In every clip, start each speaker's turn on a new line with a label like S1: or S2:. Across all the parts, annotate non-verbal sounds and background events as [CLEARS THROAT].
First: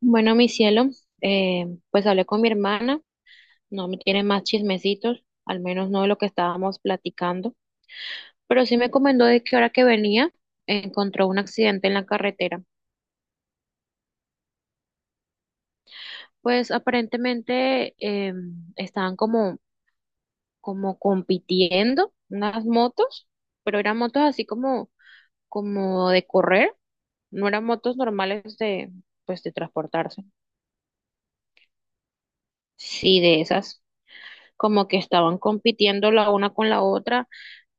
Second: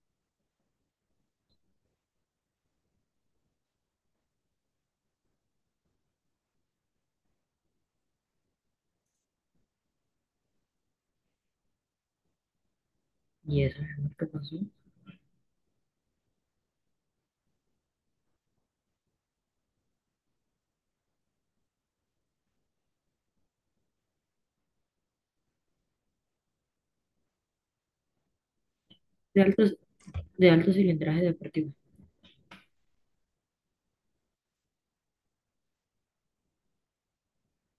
S1: Bueno, mi cielo, eh, pues hablé con mi hermana, no me tiene más chismecitos, al menos no de lo que estábamos platicando, pero sí me comentó de que ahora que venía encontró un accidente en la carretera.
S2: Y eso, mi amor, ¿qué pasó?
S1: Pues aparentemente estaban como compitiendo unas motos, pero eran motos así como de correr, no eran motos normales de,
S2: De
S1: pues, de
S2: altos,
S1: transportarse.
S2: de alto cilindraje deportivo.
S1: Sí, de esas. Como que estaban compitiendo la una con la otra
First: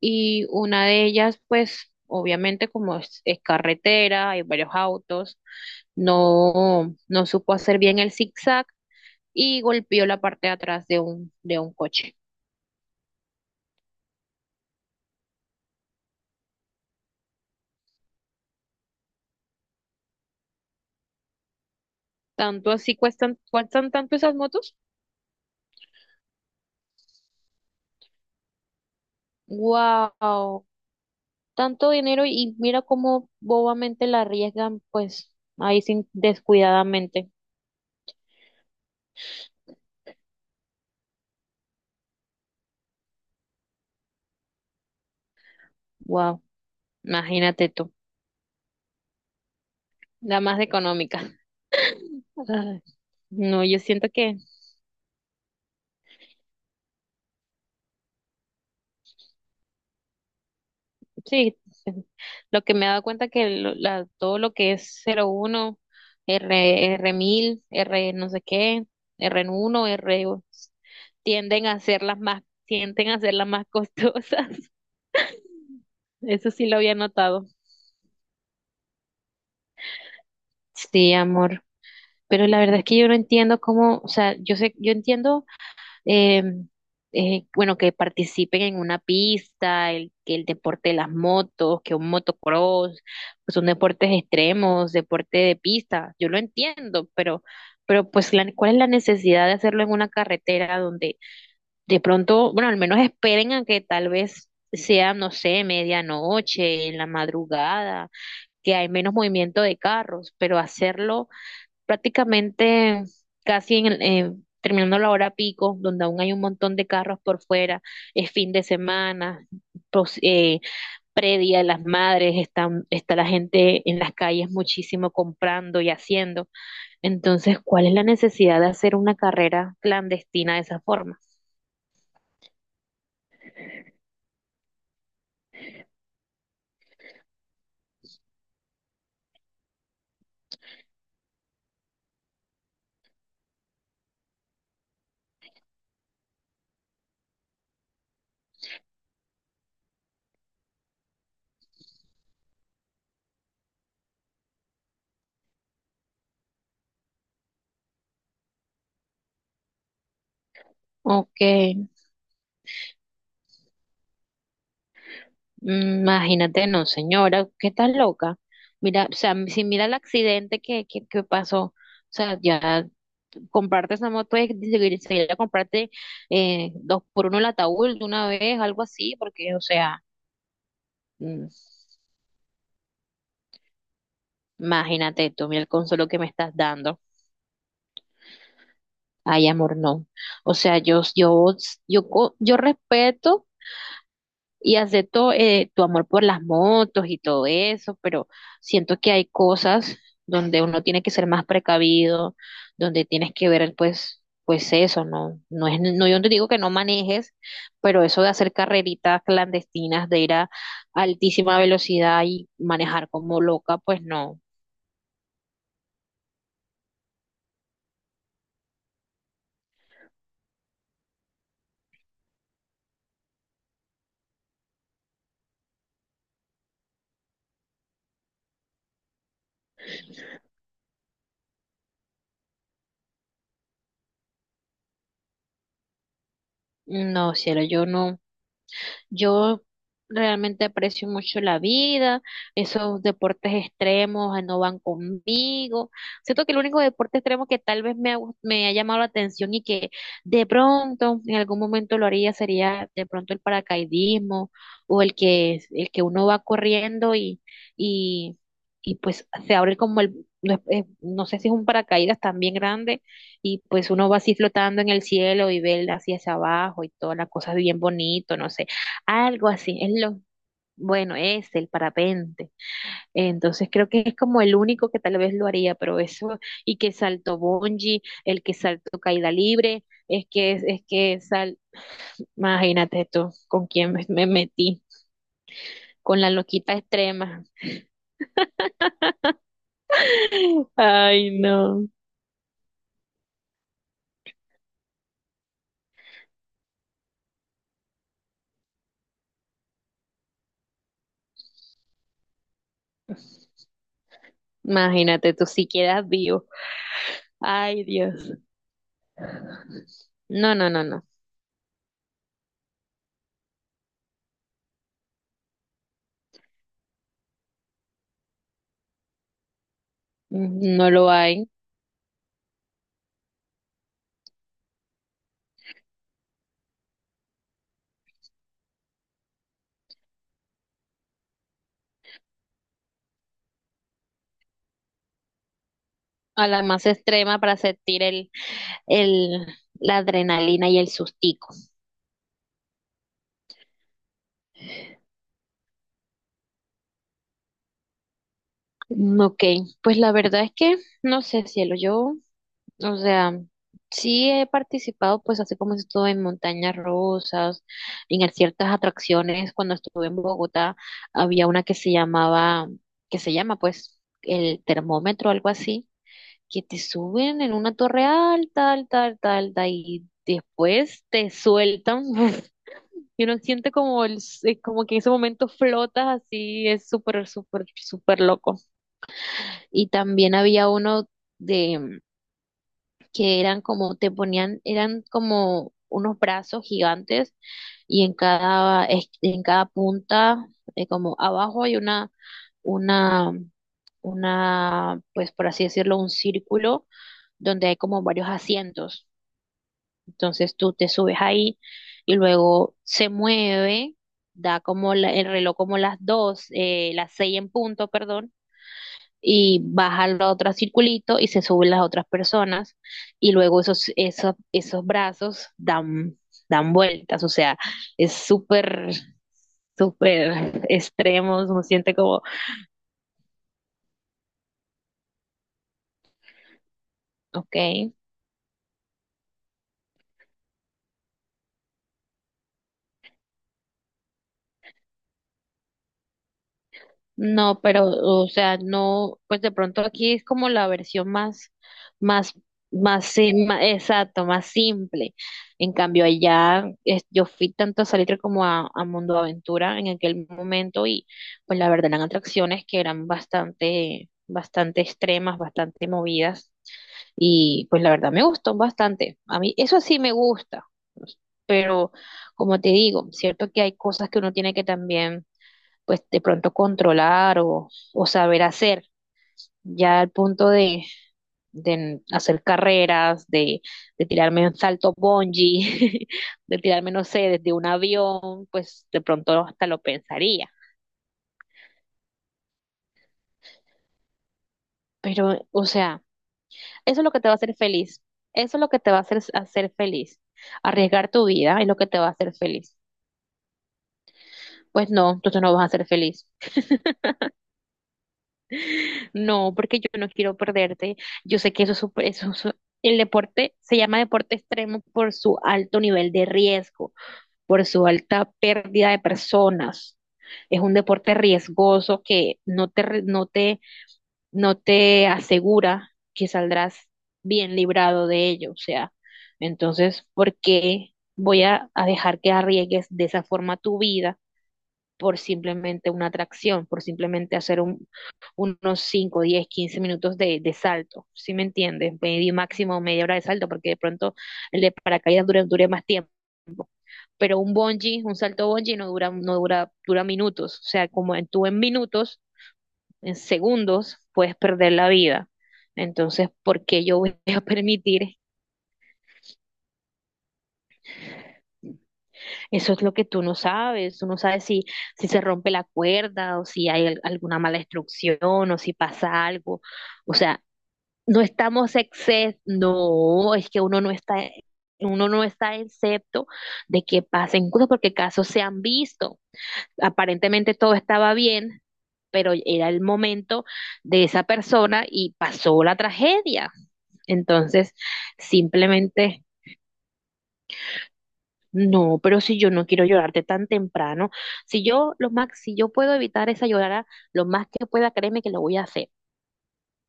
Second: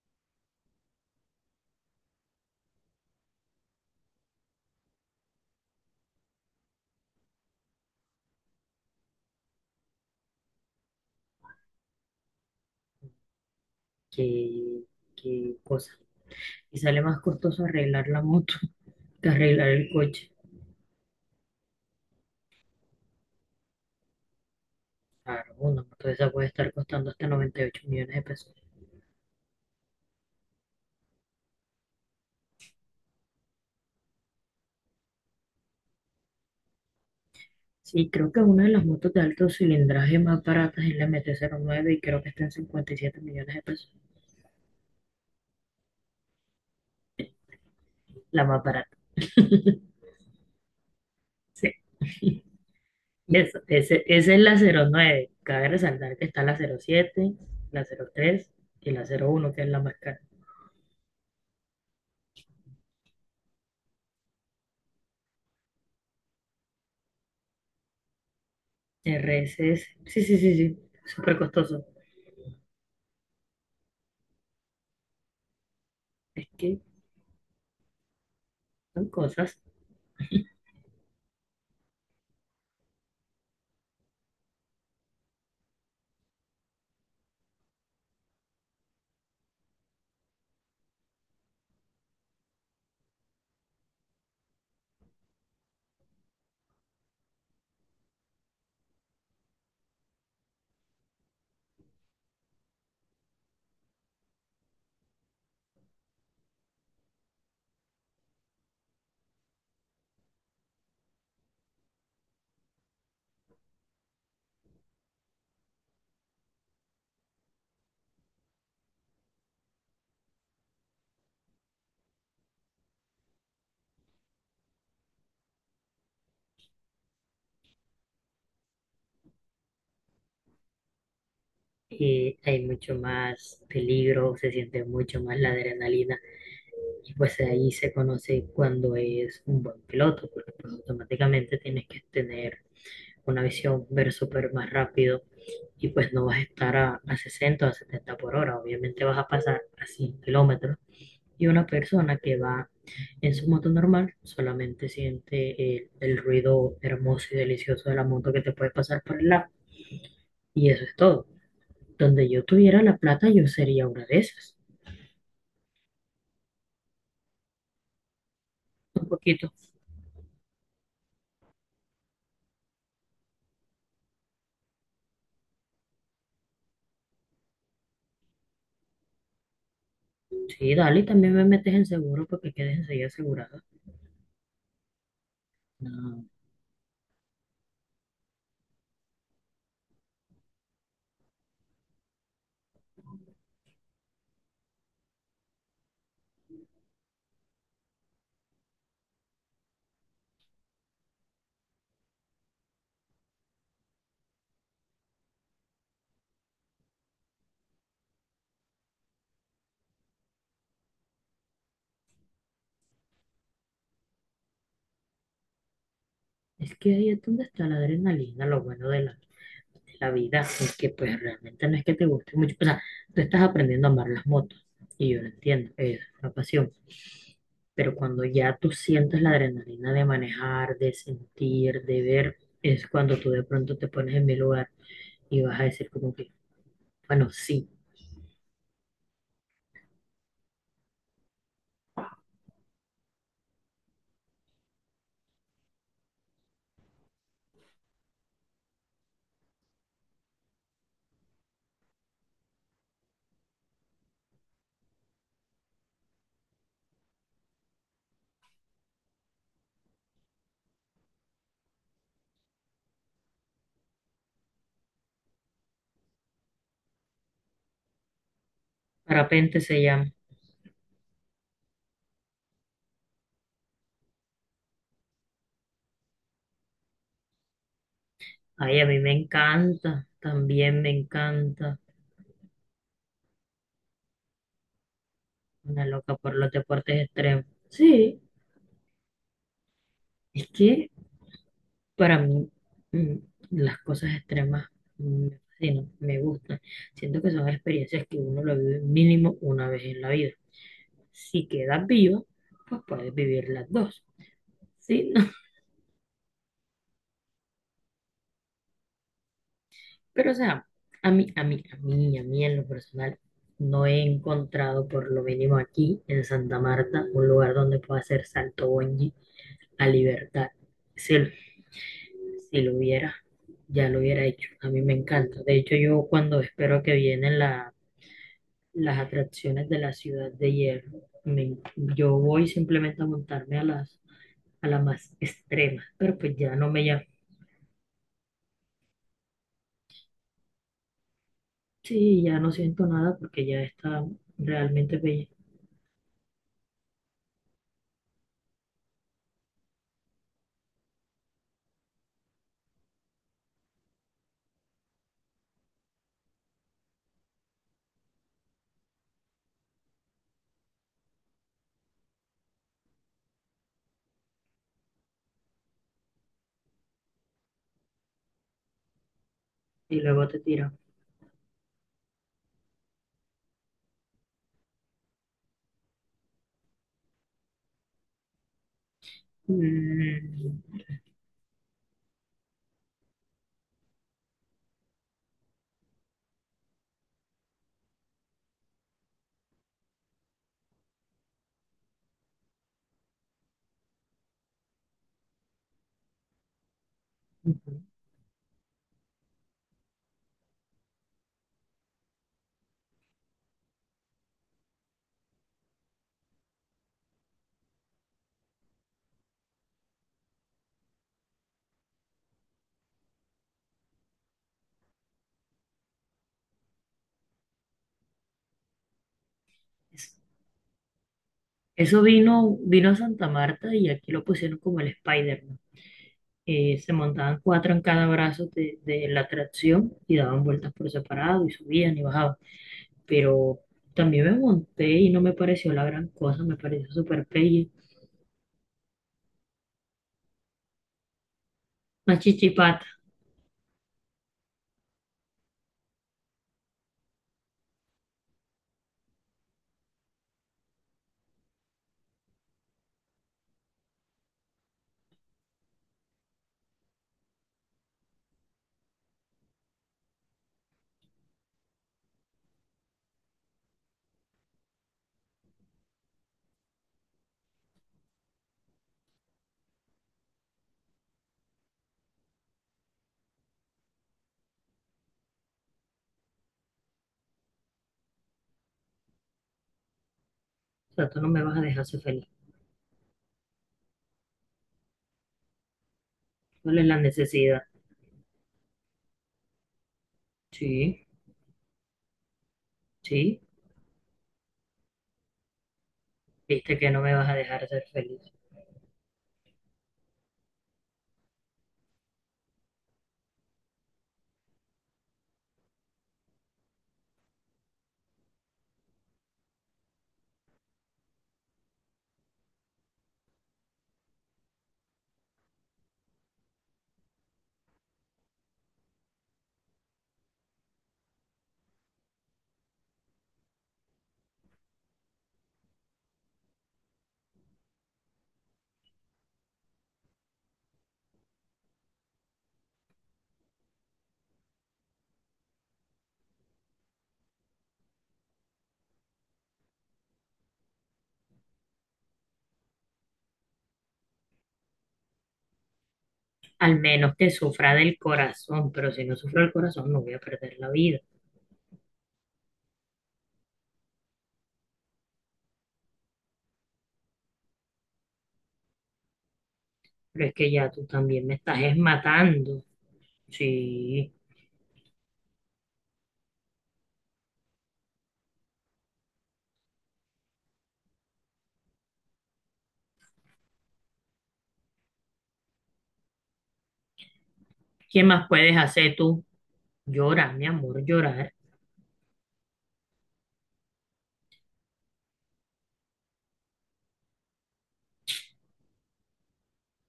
S1: y una de ellas, pues obviamente como es carretera, hay varios autos, no supo hacer bien el zigzag y golpeó la parte de atrás de de un coche.
S2: Qué, qué cosa. Y sale más costoso arreglar la moto [LAUGHS] que arreglar el coche.
S1: Tanto así cuestan, cuestan tanto esas motos.
S2: Claro, una moto de esa puede estar costando hasta 98 millones de pesos.
S1: Wow, tanto dinero y mira cómo bobamente la arriesgan, pues ahí sin descuidadamente.
S2: Sí, creo que una de las motos de alto cilindraje más baratas es la MT09 y creo que está en 57 millones de pesos.
S1: Wow, imagínate tú,
S2: La más barata.
S1: la más económica.
S2: Sí. [LAUGHS]
S1: Ay, no, yo siento
S2: Esa
S1: que
S2: es la 09. Cabe resaltar que está la 07, la 03 y la 01, que es la más cara.
S1: sí, lo que me he dado cuenta que todo lo que es 01 R, R1000 R no sé qué, r
S2: RSS.
S1: uno
S2: Sí,
S1: R
S2: sí, sí, sí. Súper
S1: tienden a
S2: costoso.
S1: ser las más, tienden a ser las más costosas. [LAUGHS]
S2: Es
S1: Eso sí lo
S2: que
S1: había notado.
S2: son cosas,
S1: Sí, amor. Pero la verdad es que yo no entiendo cómo, o sea, yo sé, yo entiendo eh, bueno, que participen en una pista, el, que el deporte de las motos, que un motocross, pues son deportes extremos, deporte de pista, yo lo entiendo, pero pues la, ¿cuál es la necesidad de hacerlo en una carretera donde de pronto, bueno, al menos esperen a que tal vez sea, no sé, medianoche, en la madrugada, que hay menos movimiento de carros, pero hacerlo prácticamente casi en, terminando la hora pico, donde aún hay un montón de carros por fuera, es fin de semana, pos- eh, predia de las madres, están, está la gente en las calles muchísimo comprando y haciendo. Entonces, ¿cuál es la necesidad de hacer una carrera clandestina de esa forma?
S2: y hay mucho más peligro, se siente mucho más la adrenalina. Y pues ahí se conoce cuando es un buen piloto, porque pues automáticamente tienes que tener una visión, ver súper más rápido. Y pues no vas a estar a 60 o a 70 por hora. Obviamente vas a pasar a 100 kilómetros. Y una persona que va en su moto normal solamente siente el ruido hermoso y delicioso de la moto que te puede pasar por el lado. Y eso es todo.
S1: Ok,
S2: Donde yo tuviera la plata, yo sería una de esas.
S1: mm, imagínate, no, señora, ¿qué estás loca?
S2: Un
S1: Mira, o sea,
S2: poquito.
S1: si mira el accidente que pasó, o sea, ya comprarte esa moto es seguir, seguir a comprarte dos por uno el ataúd de una vez, algo así, porque, o sea,
S2: Sí, dale, y también me
S1: mm,
S2: metes en seguro porque quedes enseguida asegurada.
S1: imagínate tú, mira el consuelo que
S2: No,
S1: me estás dando. Ay, amor, no. O sea, yo respeto y acepto tu amor por las motos y todo eso, pero siento que hay cosas donde uno tiene que ser más precavido, donde tienes que ver pues eso, no no es no yo no te digo que no manejes, pero eso de hacer carreritas clandestinas, de ir a altísima velocidad y manejar como loca, pues no.
S2: es que ahí es donde está la adrenalina, lo bueno de la vida, porque pues realmente no es que te guste mucho. O sea, tú estás aprendiendo a amar las motos y yo lo entiendo, es una pasión. Pero cuando ya tú sientes la adrenalina de manejar, de sentir, de ver, es cuando tú de pronto te pones en mi lugar y vas a decir como que, bueno,
S1: No, cielo,
S2: sí,
S1: yo no. Yo realmente aprecio mucho la vida, esos deportes extremos no van conmigo. Siento que el único deporte extremo que tal vez me ha, me ha llamado la atención y que de pronto en algún momento lo haría sería de pronto el paracaidismo o el que uno va corriendo y, y pues se abre como el, no, no sé si es un paracaídas también grande y pues uno va así flotando en el cielo y ve el- hacia abajo y todas las cosas bien bonito, no sé. Algo
S2: parapente
S1: así,
S2: se
S1: es
S2: llama.
S1: lo, bueno, es el parapente. Entonces creo que es como el único que tal vez lo haría, pero eso, y que salto bungee, el que
S2: Ay, a mí
S1: salto
S2: me
S1: caída libre,
S2: encanta, también
S1: es
S2: me
S1: que sal,
S2: encanta,
S1: imagínate esto, con quién me metí,
S2: una loca
S1: con la
S2: por los
S1: loquita
S2: deportes extremos.
S1: extrema.
S2: Sí, es
S1: [LAUGHS]
S2: que
S1: Ay, no.
S2: para mí, mm, las cosas extremas me fascinan, me gustan. Siento que son experiencias que uno lo vive mínimo una vez en la vida. Si quedas vivo, pues puedes vivir las dos. Sí, no.
S1: Imagínate tú si quedas vivo. Ay, Dios.
S2: Pero o
S1: No,
S2: sea,
S1: no, no, no.
S2: a mí en lo personal, no he encontrado por lo mínimo aquí en Santa Marta un lugar donde pueda hacer salto bungee a libertad.
S1: No lo
S2: Si, lo-
S1: hay.
S2: si lo hubiera, ya lo hubiera hecho. A mí me encanta. De hecho, yo cuando espero que vienen la las atracciones de la ciudad de hierro. Yo voy simplemente a montarme a las más extremas, pero pues
S1: A
S2: ya
S1: la
S2: no me
S1: más
S2: llamo.
S1: extrema para sentir el, la adrenalina y el sustico.
S2: Sí, ya no siento nada porque ya está realmente bella.
S1: Mm, ok, pues la verdad es que no sé, cielo, yo, o sea, sí he participado, pues así como estuve en Montañas Rosas, en ciertas atracciones, cuando estuve en Bogotá, había una que se llamaba, que se llama pues el termómetro, algo así, que te suben en una torre alta, alta, alta, alta,
S2: Y
S1: y
S2: luego te tiran.
S1: después te sueltan, [LAUGHS] y uno siente como, el, como que en ese momento flotas así, es súper, súper, súper loco. Y también había
S2: Mm,
S1: uno de que eran como te ponían, eran como unos brazos gigantes y en cada en cada punta como abajo hay una una pues por así decirlo un círculo donde hay
S2: ujú.
S1: como varios asientos. Entonces tú te subes ahí y luego se mueve, da como el reloj como las dos, las seis en punto, perdón y baja al otro circulito y se suben las otras personas y luego esos brazos dan, dan vueltas, o sea, es súper,
S2: Es-
S1: súper extremo, uno siente
S2: Eso
S1: como,
S2: vino a Santa Marta y aquí lo pusieron como el Spider-Man. Se montaban
S1: ok.
S2: cuatro en cada brazo de la atracción y daban vueltas por separado y subían y bajaban. Pero también me monté y no me pareció la gran cosa, me pareció súper
S1: No,
S2: pelle.
S1: pero, o sea, no, pues de pronto aquí es como la versión más,
S2: Una
S1: más,
S2: chichipata.
S1: más, exacto, más simple. En cambio, allá es- yo fui tanto a Salitre como a Mundo Aventura en aquel momento y pues la verdad eran atracciones que eran bastante, bastante extremas, bastante movidas y pues la verdad me gustó bastante. A mí eso sí me gusta, pero como te digo, cierto que hay cosas que uno tiene que también pues de pronto controlar o saber hacer, ya al punto de hacer carreras, de tirarme un salto bungee, [LAUGHS] de tirarme, no sé, desde un avión, pues de pronto hasta lo pensaría.
S2: O sea, tú no me vas a dejar ser feliz,
S1: Pero, o sea,
S2: ¿cuál es la
S1: eso es lo que te va a hacer
S2: necesidad?
S1: feliz. Eso es lo que te va a hacer, hacer feliz.
S2: Sí,
S1: Arriesgar tu vida es lo que te va a hacer feliz.
S2: sí,
S1: Pues no, tú no vas a ser feliz.
S2: viste que no me vas a dejar ser feliz.
S1: No, porque yo no quiero perderte. Yo sé que eso es súper- eso, es- el deporte se llama deporte extremo por su alto nivel de riesgo, por su alta pérdida de personas. Es un deporte riesgoso que no te, no te asegura que saldrás bien librado de ello. O sea, entonces, ¿por qué voy a dejar que arriesgues de esa forma tu vida? Por simplemente una atracción, por simplemente hacer un, unos 5, 10, 15 minutos de salto, ¿sí me entiendes? Medio máximo media hora de salto, porque de pronto el de paracaídas dure, dure más tiempo. Pero un bungee, un salto bungee no dura, no dura, dura minutos. O sea, como en, tú en minutos, en segundos, puedes perder la vida. Entonces, ¿por
S2: Al
S1: qué yo
S2: menos
S1: voy
S2: que
S1: a [LAUGHS]
S2: sufra del
S1: permitir.
S2: corazón, pero si no sufro del corazón no voy a perder la vida.
S1: Eso es lo que tú no sabes si, si se rompe la cuerda o si hay alguna mala instrucción o si pasa algo. O
S2: Pero es
S1: sea,
S2: que ya tú
S1: no
S2: también me estás
S1: estamos
S2: es
S1: excepto,
S2: matando.
S1: no, es que
S2: Sí,
S1: uno no está excepto de que pasen cosas porque casos se han visto. Aparentemente todo estaba bien, pero era el momento de esa persona y pasó la tragedia. Entonces,
S2: ¿qué más puedes hacer tú?
S1: simplemente.
S2: Llorar, mi amor, llorar.
S1: No, pero si yo no quiero llorarte tan temprano, si yo lo más, si yo puedo evitar esa llorada lo más que pueda, créeme que lo voy a hacer.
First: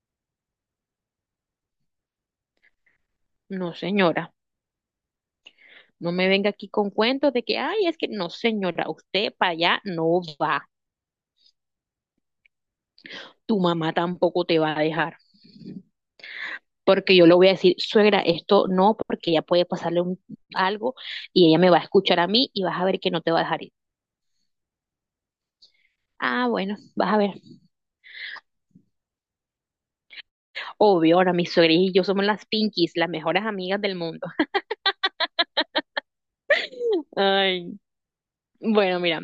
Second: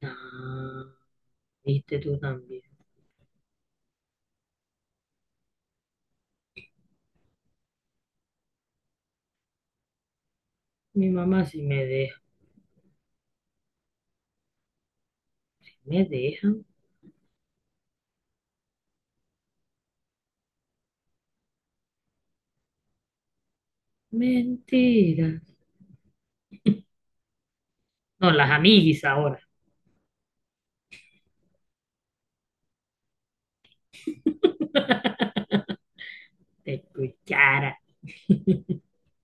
S2: Ah, viste tú también.
S1: No, señora, no me venga aquí con cuentos de que, ay, es que no, señora, usted para allá no va.
S2: Mi mamá sí me deja,
S1: Tu mamá tampoco te va a dejar,
S2: me deja.
S1: porque yo le voy a decir, suegra, esto no, porque ella puede pasarle un- algo y ella me va a escuchar a mí y vas a ver que no te va a dejar ir.
S2: Mentiras.
S1: Ah, bueno, vas a ver.
S2: No, las amiguis ahora.
S1: Obvio, ahora mi suegra y yo somos las Pinkies, las mejores amigas del mundo.
S2: [LAUGHS] Te
S1: Ay.
S2: escuchara.
S1: Bueno, mira.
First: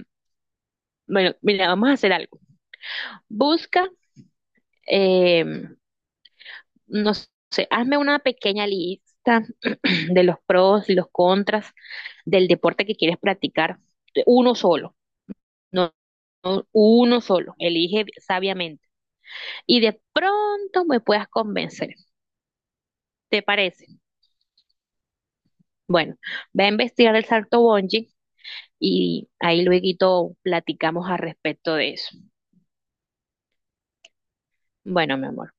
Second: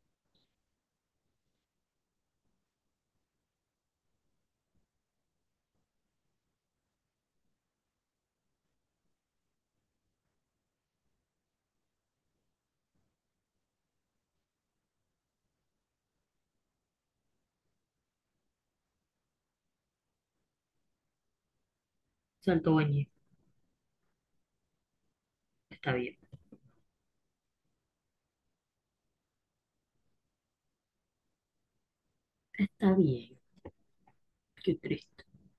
S1: Bueno, mira, vamos a hacer algo. Busca, eh, no sé, hazme una pequeña lista [CLEARS THROAT] de los pros y los contras del deporte que quieres practicar. Uno solo, no, no, uno solo. Elige sabiamente. Y de pronto me puedas convencer.
S2: Salto Bañez.
S1: ¿Te parece?
S2: Está bien.
S1: Bueno, ve a investigar el salto bungee y ahí luego platicamos al respecto de eso.
S2: Está bien. Qué
S1: Bueno,
S2: triste.
S1: mi amor.